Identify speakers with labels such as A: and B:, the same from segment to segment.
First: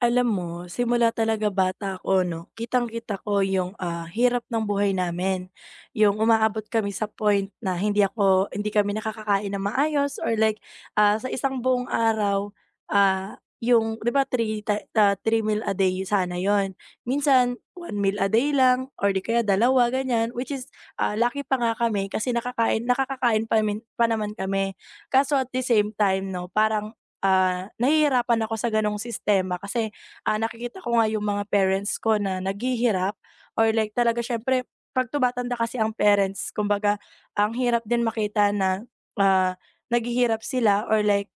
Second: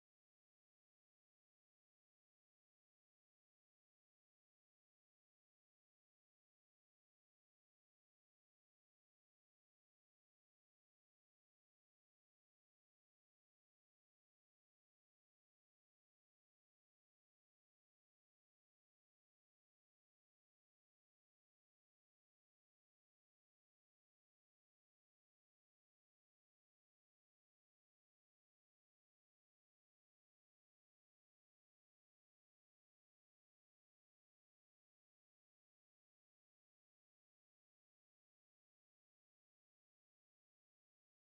A: Alam mo, simula talaga bata ako 'no, kitang-kita ko yung, hirap ng buhay namin. Yung umaabot kami sa point na hindi kami nakakakain na maayos or like, sa isang buong araw, ah, yung 'di ba three ti ah, 3 meal a day sana yun. Minsan one meal a day lang or 'di kaya dalawa ganyan, which is, lucky pa nga kami kasi nakakakain pa naman kami. Kaso at the same time 'no, parang, nahihirapan ako sa gano'ng sistema kasi. Nakikita ko nga yung mga parents ko na naghihirap or like talaga siyempre 'pag tumatanda kasi ang parents kumbaga ang hirap din makita na, ah, naghihirap sila or like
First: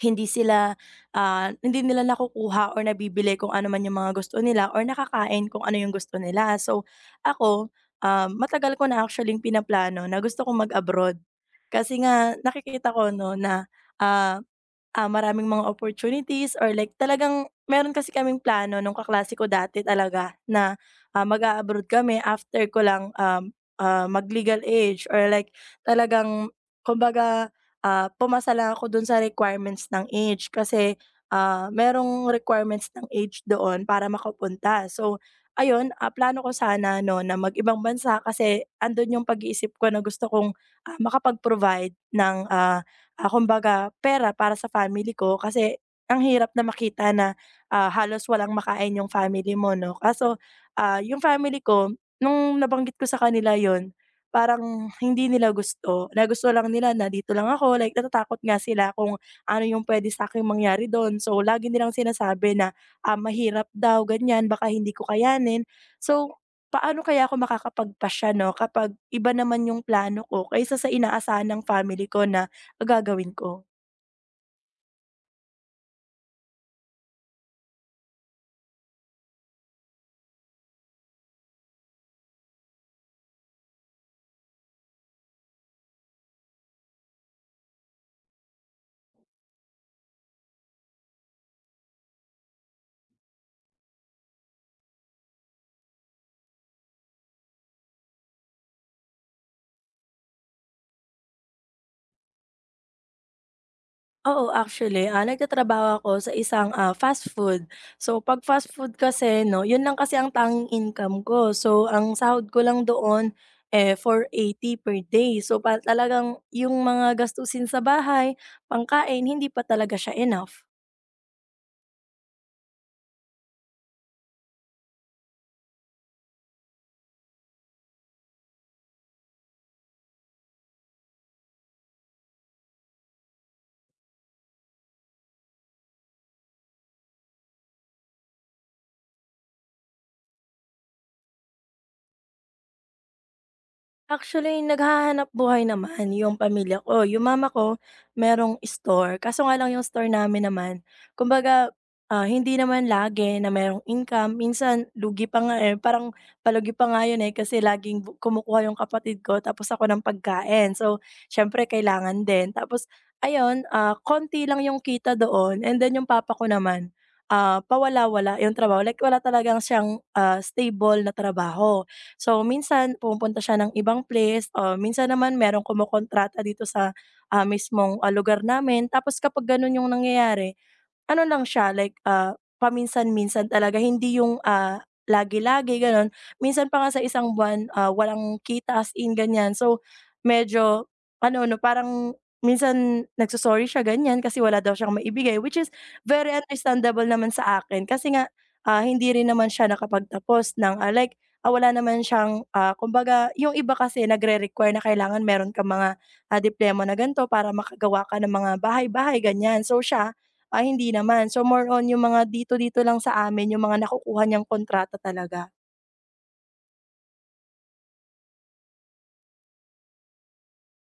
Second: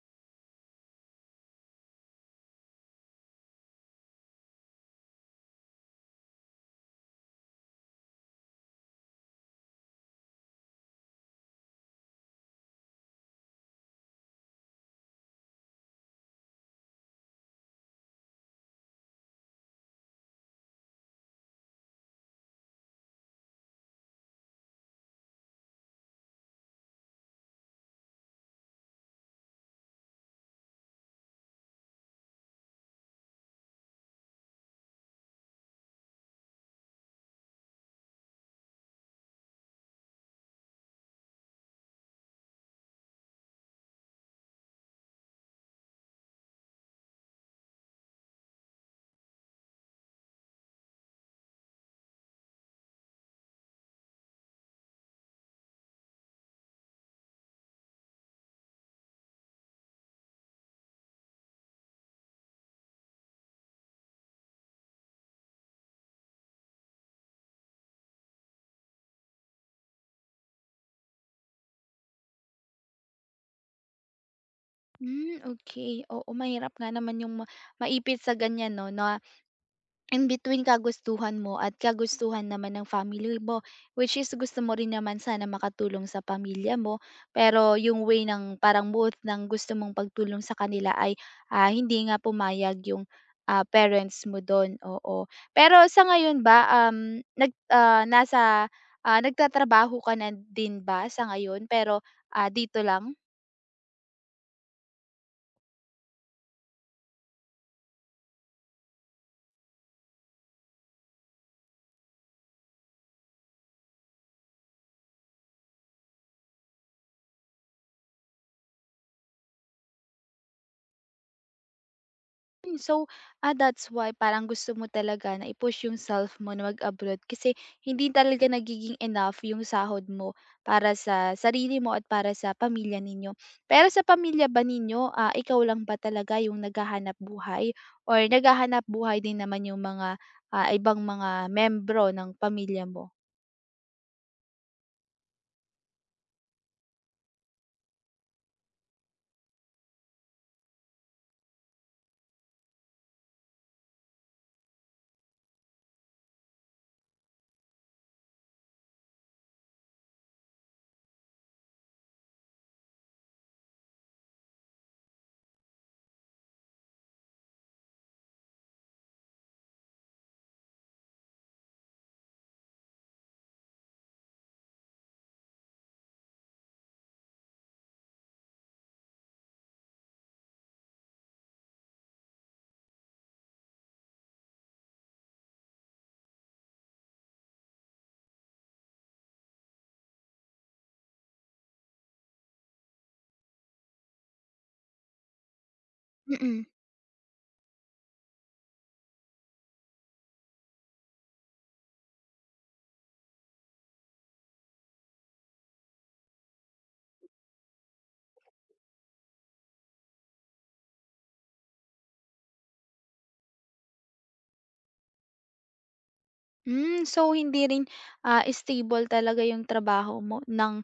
A: hindi sila, hindi nila nakukuha or nabibili kung ano man yung mga gusto nila or nakakain kung ano yung gusto nila. So ako, matagal ko na actually yung pinaplano na gusto kong mag-abroad. Kasi nga nakikita ko 'no na, ah maraming mga opportunities or like talagang meron kasi kaming plano nung kaklase ko dati talaga na, mag-a-abroad kami after ko lang, mag-legal age or like talagang kumbaga, pumasa lang ako dun sa requirements ng age kasi, merong requirements ng age doon para makapunta. So ayun, plano ko sana 'no na mag-ibang bansa kasi andun yung pag-iisip ko na gusto kong, makapag-provide ng, kumbaga pera para sa family ko kasi ang hirap na makita na, halos walang makain yung family mo 'no. Kaso, yung family ko nung nabanggit ko sa kanila yon, parang hindi nila gusto, nagusto lang nila na dito lang ako, like natatakot nga sila kung ano yung pwede sa akin mangyari dun. So, lagi nilang sinasabi na, mahirap daw ganyan, baka hindi ko kayanin. So, paano kaya ako makakapagpasya 'no kapag iba naman yung plano ko kaysa sa inaasahan ng family ko na gagawin ko?
B: Hmm, Okay. Oo, mahirap nga naman yung maipit sa ganyan 'no, na in between kagustuhan mo at kagustuhan naman ng family mo, which is gusto mo rin naman sana makatulong sa pamilya mo. Pero yung way ng parang both ng gusto mong pagtulong sa kanila ay, hindi nga pumayag yung, parents mo dun, oo. Pero sa ngayon ba, um, nag ah, nasa, ah, nagtatrabaho ka na din ba sa ngayon pero, dito lang?
A: Oo, actually, nagtatrabaho ako sa isang, fast food. So, 'pag fast food kasi 'no, 'yun lang kasi ang tanging income ko. So, ang sahod ko lang doon, eh, 480 per day. So, pa talagang yung mga gastusin sa bahay, pangkain, hindi pa talaga siya enough.
B: So, that's why parang gusto mo talaga na i-push yung self mo na mag-abroad kasi hindi talaga nagiging enough yung sahod mo para sa sarili mo at para sa pamilya ninyo. Pero sa pamilya ba ninyo, ikaw lang ba talaga yung naghahanap buhay or naghahanap buhay din naman yung mga ibang mga membro ng pamilya mo?
A: Actually, naghahanap buhay naman yung pamilya ko. Yung mama ko merong store, kaso nga lang yung store namin naman kumbaga, hindi naman lagi na merong income. Minsan lugi pa nga, eh, parang palugi pa nga yun, eh, kasi laging kumukuha yung kapatid ko tapos ako ng pagkain. So, siyempre kailangan din. Tapos ayun, konti lang yung kita doon and then yung papa ko naman, pawala-wala yung trabaho, like wala talagang siyang, stable na trabaho. So, minsan pumupunta siya ng ibang place, o minsan naman merong kumukontrata dito sa, mismong, lugar namin. Tapos kapag gano'n yung nangyayari, ano lang siya like, paminsan-minsan talaga hindi yung, lagi-lagi gano'n. Minsan pa nga sa isang buwan, walang kita as in ganyan. So, medyo ano 'no parang minsan nagso siya ganyan kasi wala daw siyang maibigay which is very
B: Mm.
A: understandable naman sa akin kasi nga, hindi rin naman siya nakapagtapos ng, like, wala naman siyang, kumbaga yung iba kasi nagre-require na kailangan meron ka mga, diploma na ganito para makagawa ka ng mga bahay-bahay ganyan. So siya ay hindi naman. So more on yung mga dito-dito lang sa amin yung mga nakukuha niyang kontrata talaga.
B: So hindi rin, stable talaga yung trabaho mo ng,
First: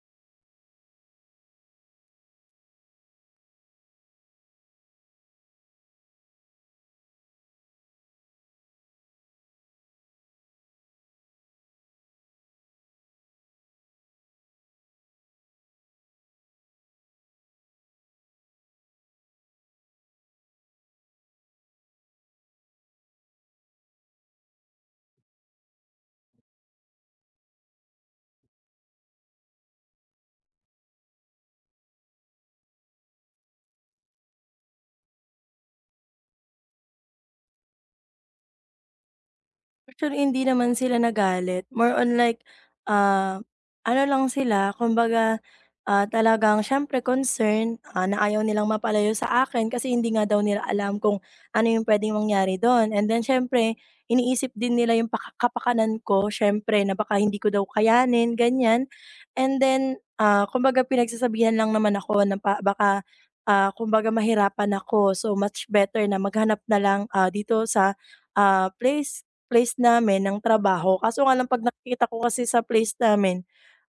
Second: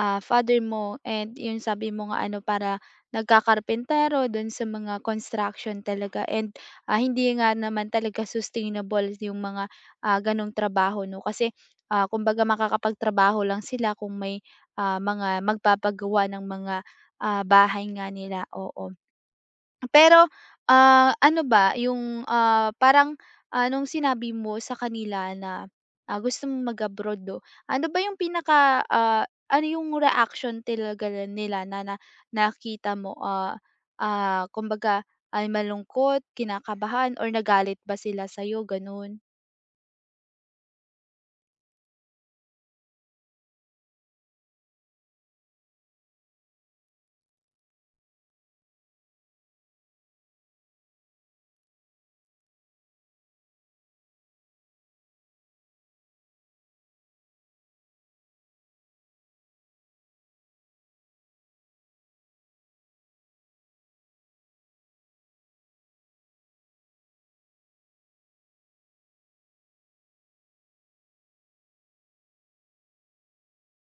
B: father mo and yun sabi mo nga ano para nagkakarpentero dun sa mga construction talaga and, hindi nga naman talaga sustainable yung mga, ganong trabaho 'no. Kasi, kumbaga makakapagtrabaho lang sila kung may, mga magpapagawa ng mga, bahay nga nila, oo. Pero, ano ba yung, parang, nung sinabi mo sa kanila na, gusto mong mag-abroad 'no, ano ba yung pinaka, ano yung reaction talaga nila na na nakita mo, kumbaga ay malungkot, kinakabahan or nagalit ba sila sa iyo gano'n?
A: Actually, hindi naman sila nagalit. More on like, ah, ano lang sila, kumbaga, talagang siyempre concern na ayaw nilang mapalayo sa akin kasi hindi nga daw nila alam kung ano yung puwedeng mangyari do'n. And then siyempre, iniisip din nila yung kapakanan ko siyempre na baka hindi ko daw kayanin, ganyan. And then, kumbaga pinagsasabihan lang naman ako na pa baka, kumbaga mahirapan ako. So, much better na maghanap na lang, dito sa, place place namin ng trabaho kaso nga lang 'pag nakikita ko kasi sa place namin,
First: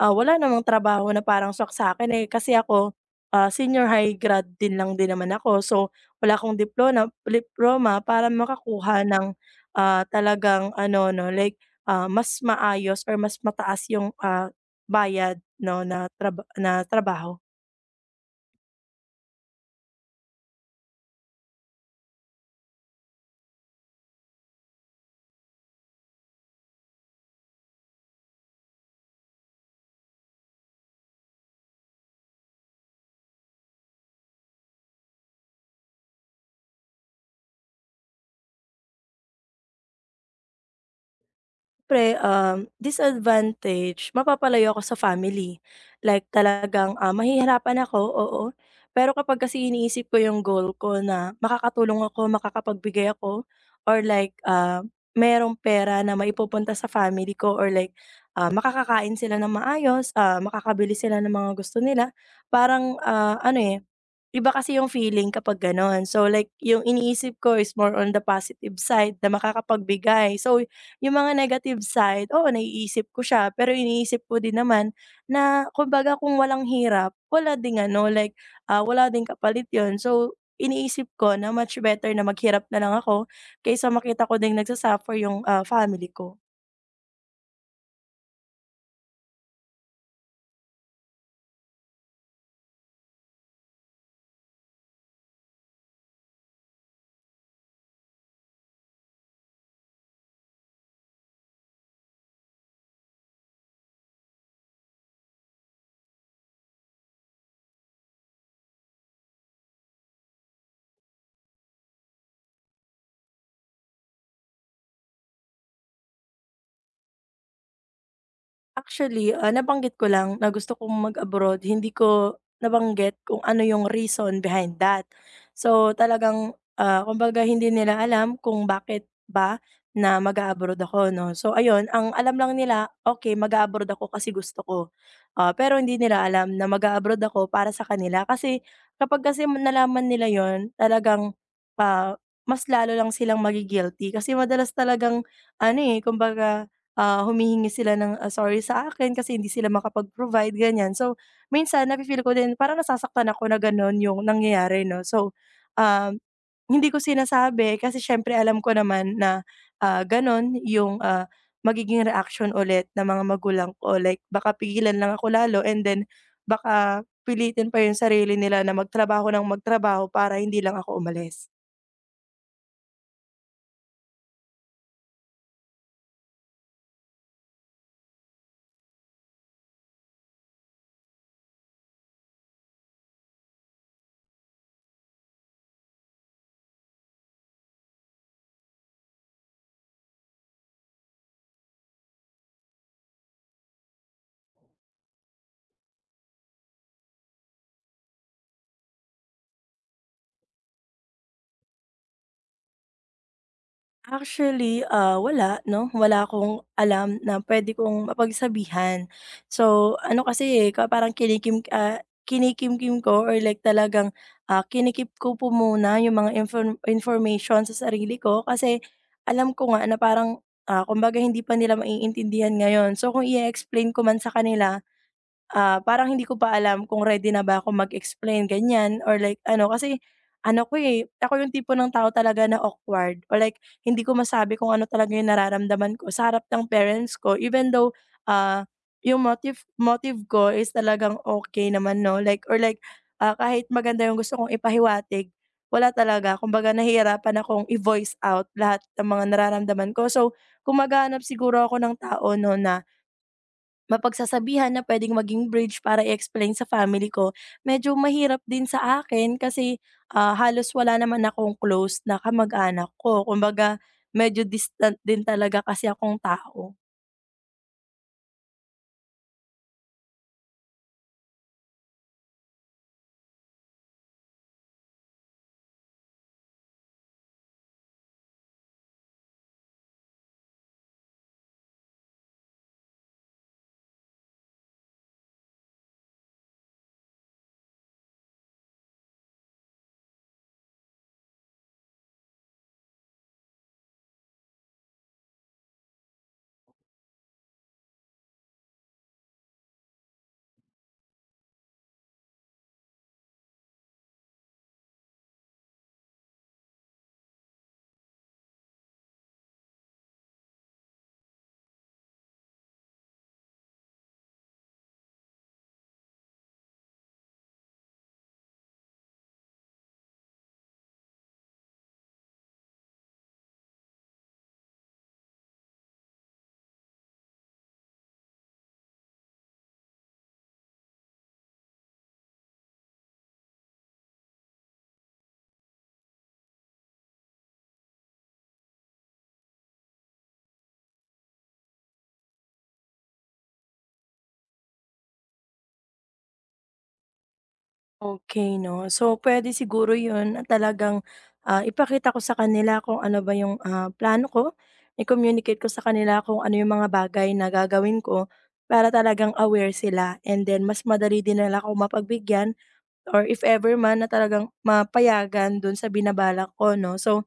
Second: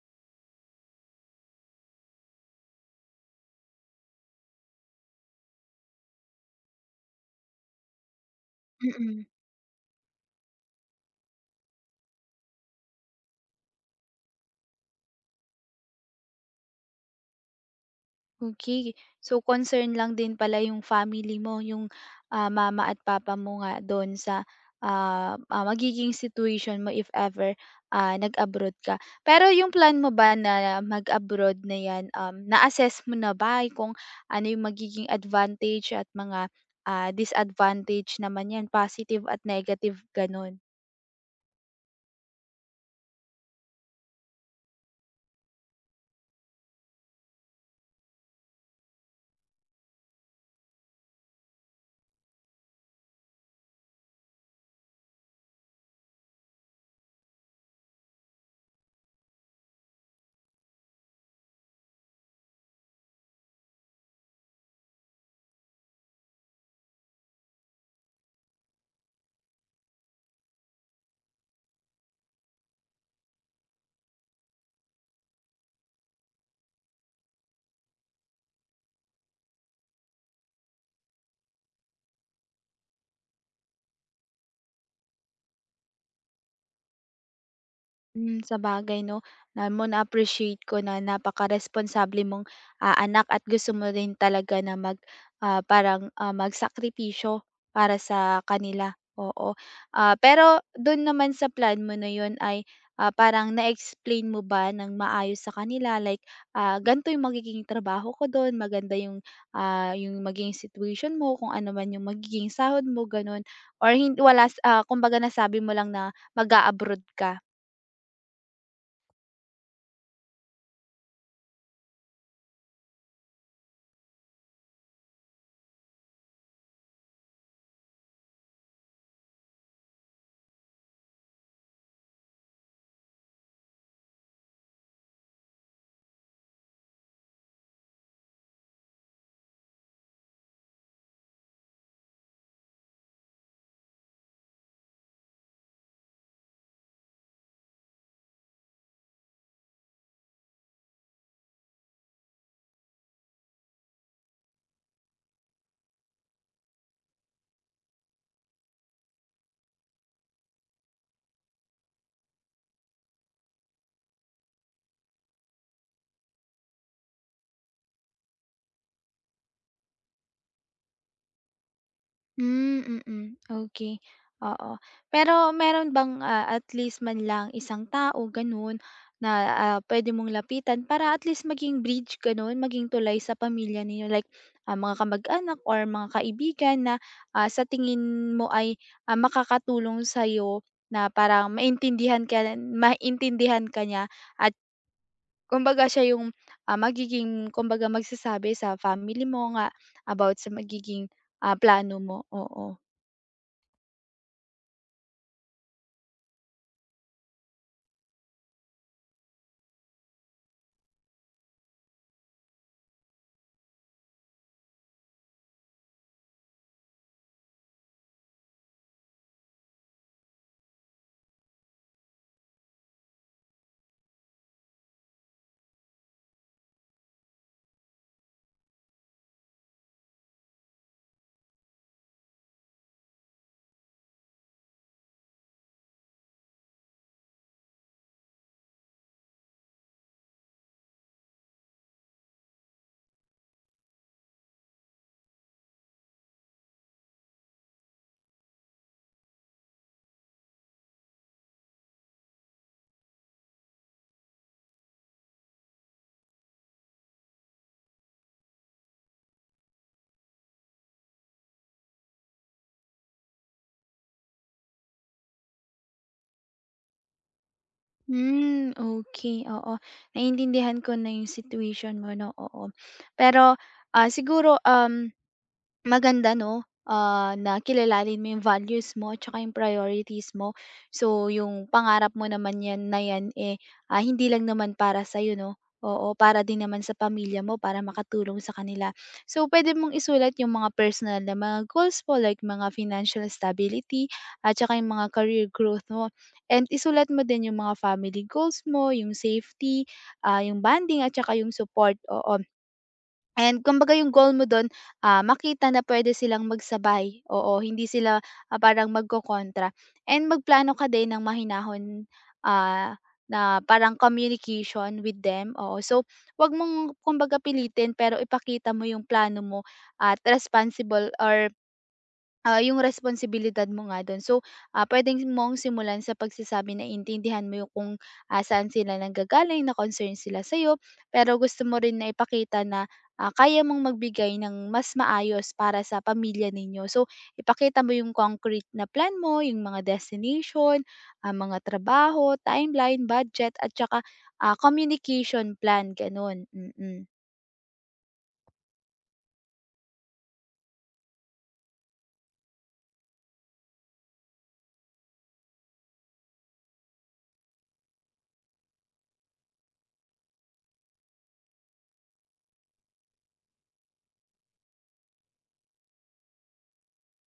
A: wala namang trabaho na parang swak sa'kin, eh, kasi ako, senior high grad din lang din naman ako. So, wala akong diploma para makakuha ng, talagang ano 'no, like, mas maayos or mas mataas yung, bayad 'no na trabaho.
B: Okey. So, concern lang din pala yung family mo, yung, mama at papa mo nga do'n sa, magiging situation mo if ever, nag-abroad ka. Pero yung plan mo ba na mag-abroad na 'yan, na-assess mo na ba kung ano yung magiging advantage at mga, disadvantage naman 'yan, positive at negative, gano'n?
A: Siyempre, disadvantage, mapapalayo ako sa family. Like talagang, mahihirapan ako, oo. Pero kapag kasi iniisip ko yung goal ko na makakatulong ako, makakapagbigay ako or like, merong pera na maipupunta sa family ko or like, makakakain sila ng maayos, makakabili sila ng mga gusto nila, parang, ano, eh, iba kasi yung feeling kapag gano'n. So, like yung iniisip ko is more on the positive side na makakapagbigay. So, yung mga negative side, oo, naiisip ko siya, pero iniisip ko din naman na kumbaga kung walang hirap, wala ding ano, like, wala ding kapalit yon. So, iniisip ko na much better na maghirap na lang ako kaysa makita ko ding nagsasuffer yung, family ko.
B: Sa bagay 'no. Alam mo na-appreciate ko na napaka-responsable mong, anak at gusto mo rin talaga na parang, magsakripisyo para sa kanila, oo. Pero dun naman sa plan mo na yun ay, parang na-explain mo ba ng maayos sa kanila like, ganito yung magiging trabaho ko dun, maganda yung magiging situation mo, kung ano man yung magiging sahod mo, ganun? Or wala, kumbaga nasabi mo lang na mag-a-abroad ka?
A: Actually, nabanggit ko lang na gusto kong mag-abroad, hindi ko nabanggit kung ano yung reason behind that. So, talagang, kumbaga hindi nila alam kung bakit ba na mag abroad ako 'no. So ayun, ang alam lang nila, okay mag abroad ako kasi gusto ko. Pero hindi nila alam na mag abroad ako para sa kanila kasi kapag kasi nalaman nila yon talagang, ah, mas lalo lang silang magigilty kasi madalas talagang ano, eh, kumbaga humihingi sila ng, sorry sa akin kasi hindi sila makapag-provide, ganyan. So, minsan nafi-feel ko din parang nasasaktan ako na gano'n yung nangyayari 'no. So, um, hindi ko sinasabi kasi siyempre alam ko naman na, gano'n yung, magiging reaction ulit ng mga magulang ko. Like baka pigilan lang ako lalo and then baka pilitin pa yung sarili nila na magtrabaho ng magtrabaho para hindi lang ako umalis.
B: Hmm, mm, okey, oo. Pero meron bang, at least man lang isang tao gano'n na, puwede mong lapitan para at least maging bridge gano'n, maging tulay sa pamilya ninyo like, mga kamag-anak or mga kaibigan na, sa tingin mo ay, makakatulong sa'yo na parang maintindihan ka niya at kumbaga siya yung, magiging kumbaga magsasabi sa family mo nga about sa magiging, plano mo, oo.
A: Actually, wala 'no, wala akong alam na pwede kong mapagsabihan. So, ano kasi, eh, parang kinikimkim ko or like talagang, kinikip ko po muna yung mga information sa sarili ko kasi alam ko nga na parang, kumbaga hindi pa nila maiintindihan ngayon. So, kung i explain ko man sa kanila. Parang hindi ko pa alam kung ready na ba ako mag-explain, ganyan or like ano, kasi ano ko, eh, ako yung tipo ng tao talaga na awkward or like hindi ko masabi kung ano talaga yung nararamdaman ko sa harap ng parents ko even though, ah, yung motive motive ko is talagang okay naman 'no, like or like, kahit maganda yung gusto kong ipahiwatig, wala talaga. Kumbaga nahihirapan akong i-voice out lahat ng mga nararamdaman ko. So, kung maghahanap siguro ako ng tao 'no na mapagsasabihan na puwedeng maging bridge para i-explain sa family ko, medyo mahirap din sa akin kasi, halos wala naman akong close na kamag-anak ko. Kumbaga medyo distant din talaga kasi akong tao.
B: Hmm, Okay. Oo. Naiintindihan ko na yung situation mo 'no, oo. Pero, siguro, Maganda 'no, na kilalanin mo yung values mo tsaka yung priorities mo. So, yung pangarap mo naman 'yan na 'yan, eh, hindi lang naman para sa'yo 'no, oo, para din naman sa pamilya mo, para makatulong sa kanila. So, pwede mong isulat yung mga personal na mga goals mo like mga financial stability at tsaka yung mga career growth mo and isulat mo din yung mga family goals mo, yung safety, yung bonding at tsaka yung support, oo. And kumbaga yung goal mo dun, makita na pwede silang magsabay, oo, hindi sila, parang magkokontra. And magplano ka din ng mahinahon, ah, na parang communication with them, oo. So, 'wag mong kumbaga pilitin pero ipakita mo yung plano mo at responsible or yung responsibilidad mo nga dun. So, puwedeng mong simulan sa pagsasabi na intindihan mo yung kung, saan sila nanggagaling, na concern sila sa'yo, pero gusto mo rin na ipakita na, kaya mong magbigay ng mas maayos para sa pamilya ninyo. So, ipakita mo yung concrete na plan mo, yung mga destination, mga trabaho, timeline, budget, at tsaka, communication plan, gano'n. Mm. Mm.
A: Okay 'no. So, pwede siguro 'yun at talagang, ipakita ko sa kanila kung ano ba 'yung, plano ko, i-communicate ko sa kanila kung ano 'yung mga bagay na gagawin ko para talagang aware sila and then mas madali din nila ako mapagbigyan. Or if ever man na talagang mapayagan dun sa binabalak ko 'no. So,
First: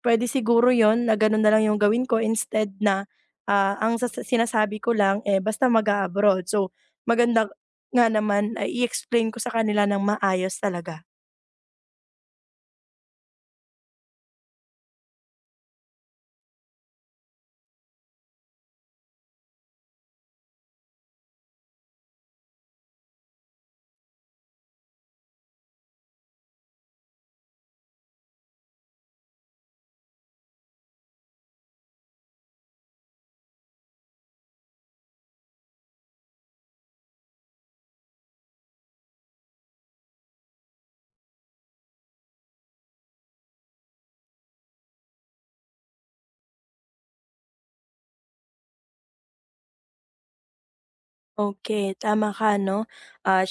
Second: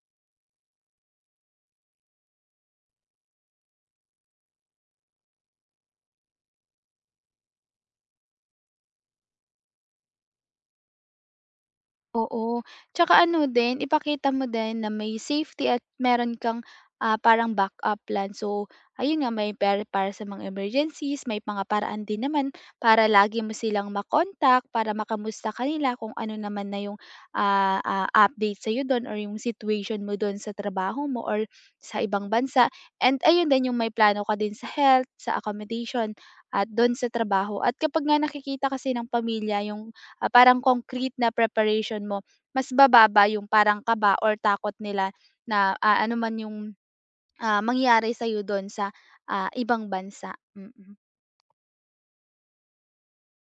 A: puwede siguro yon na ganun na lang yung gawin ko instead na, ang sinasabi ko lang, eh, basta mag abroad. So, maganda nga naman ay i-explain ko sa kanila ng maayos talaga.
B: Oo, tsaka ano din ipakita mo din na may safety at meron kang, parang backup plan. So, ayun nga may pera para sa mga emergencies, may mga paraan din naman para lagi mo silang para makamusta kanila kung ano naman na yung, update sa'yo dun or yung situation mo dun sa trabaho mo or sa ibang bansa. And ayun din yung may plano ka din sa health, sa accommodation at dun sa trabaho at kapag nga nakikita kasi ng pamilya yung parang concrete na preparation mo, mas bababa yung parang kaba or takot nila na, ano man yung, mangyari sa'yo do'n sa, ibang bansa, mm.
A: Okey, tama ka 'no. Ah,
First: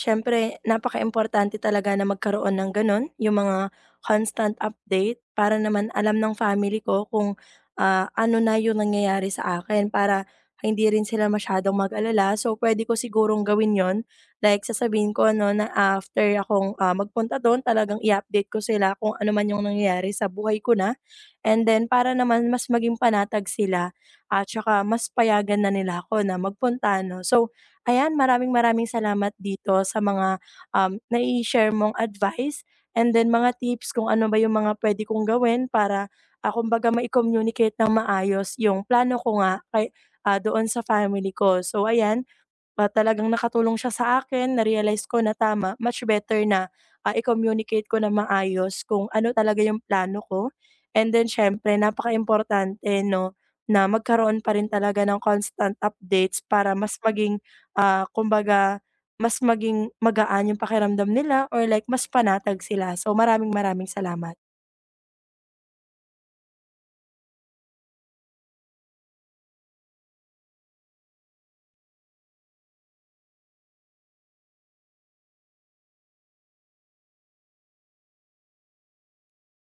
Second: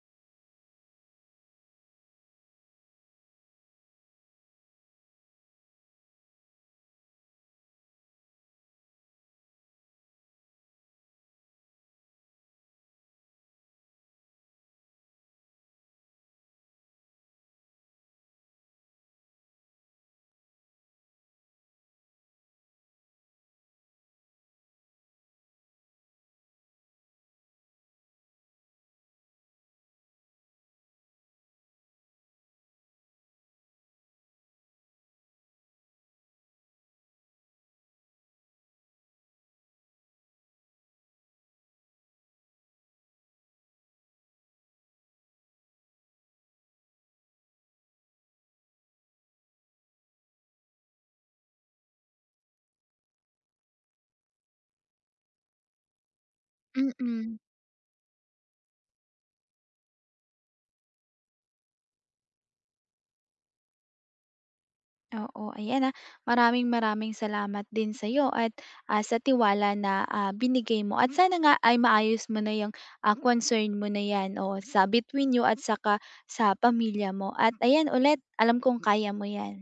A: Napaka importante talaga na magkaroon ng gano'n, yung mga constant update para naman alam ng family ko kung, ano na yung nangyayari sa akin para hindi rin sila masyadong mag-alala. So, pwede ko sigurong gawin 'yon, like sasabihin ko 'no na after akong, magpunta do'n talagang i-update ko sila kung ano man yung nangyayari sa buhay ko na. And then para naman mas maging panatag sila at saka mas payagan na nila ako na magpunta 'no. So, ayan, maraming maraming salamat dito sa mga, nai-share mong advice and then mga tips kung ano ba yung mga puwede kong gawin para, kumbaga mai-communicate ng maayos yung plano ko nga doon sa family ko. So ayan, talagang nakatulong siya sa akin, na-realize ko na tama, much better na, i-communicate ko na maayos kung ano talaga yung plano ko. And then napaka importante 'no, na magkaroon pa rin talaga ng constant updates para mas
B: Mm,
A: maging, kumbaga mas maging magaan yung pakiramdam nila or like mas panatag sila. So, maraming maraming salamat.
B: oo, ayan, maraming-maraming salamat din sa'yo at, sa tiwala na, binigay mo at sana nga ay maayos mo na yung, concern mo na 'yan, oo, sa between you at saka sa pamilya mo at ayan ulit, alam kong kaya mo 'yan.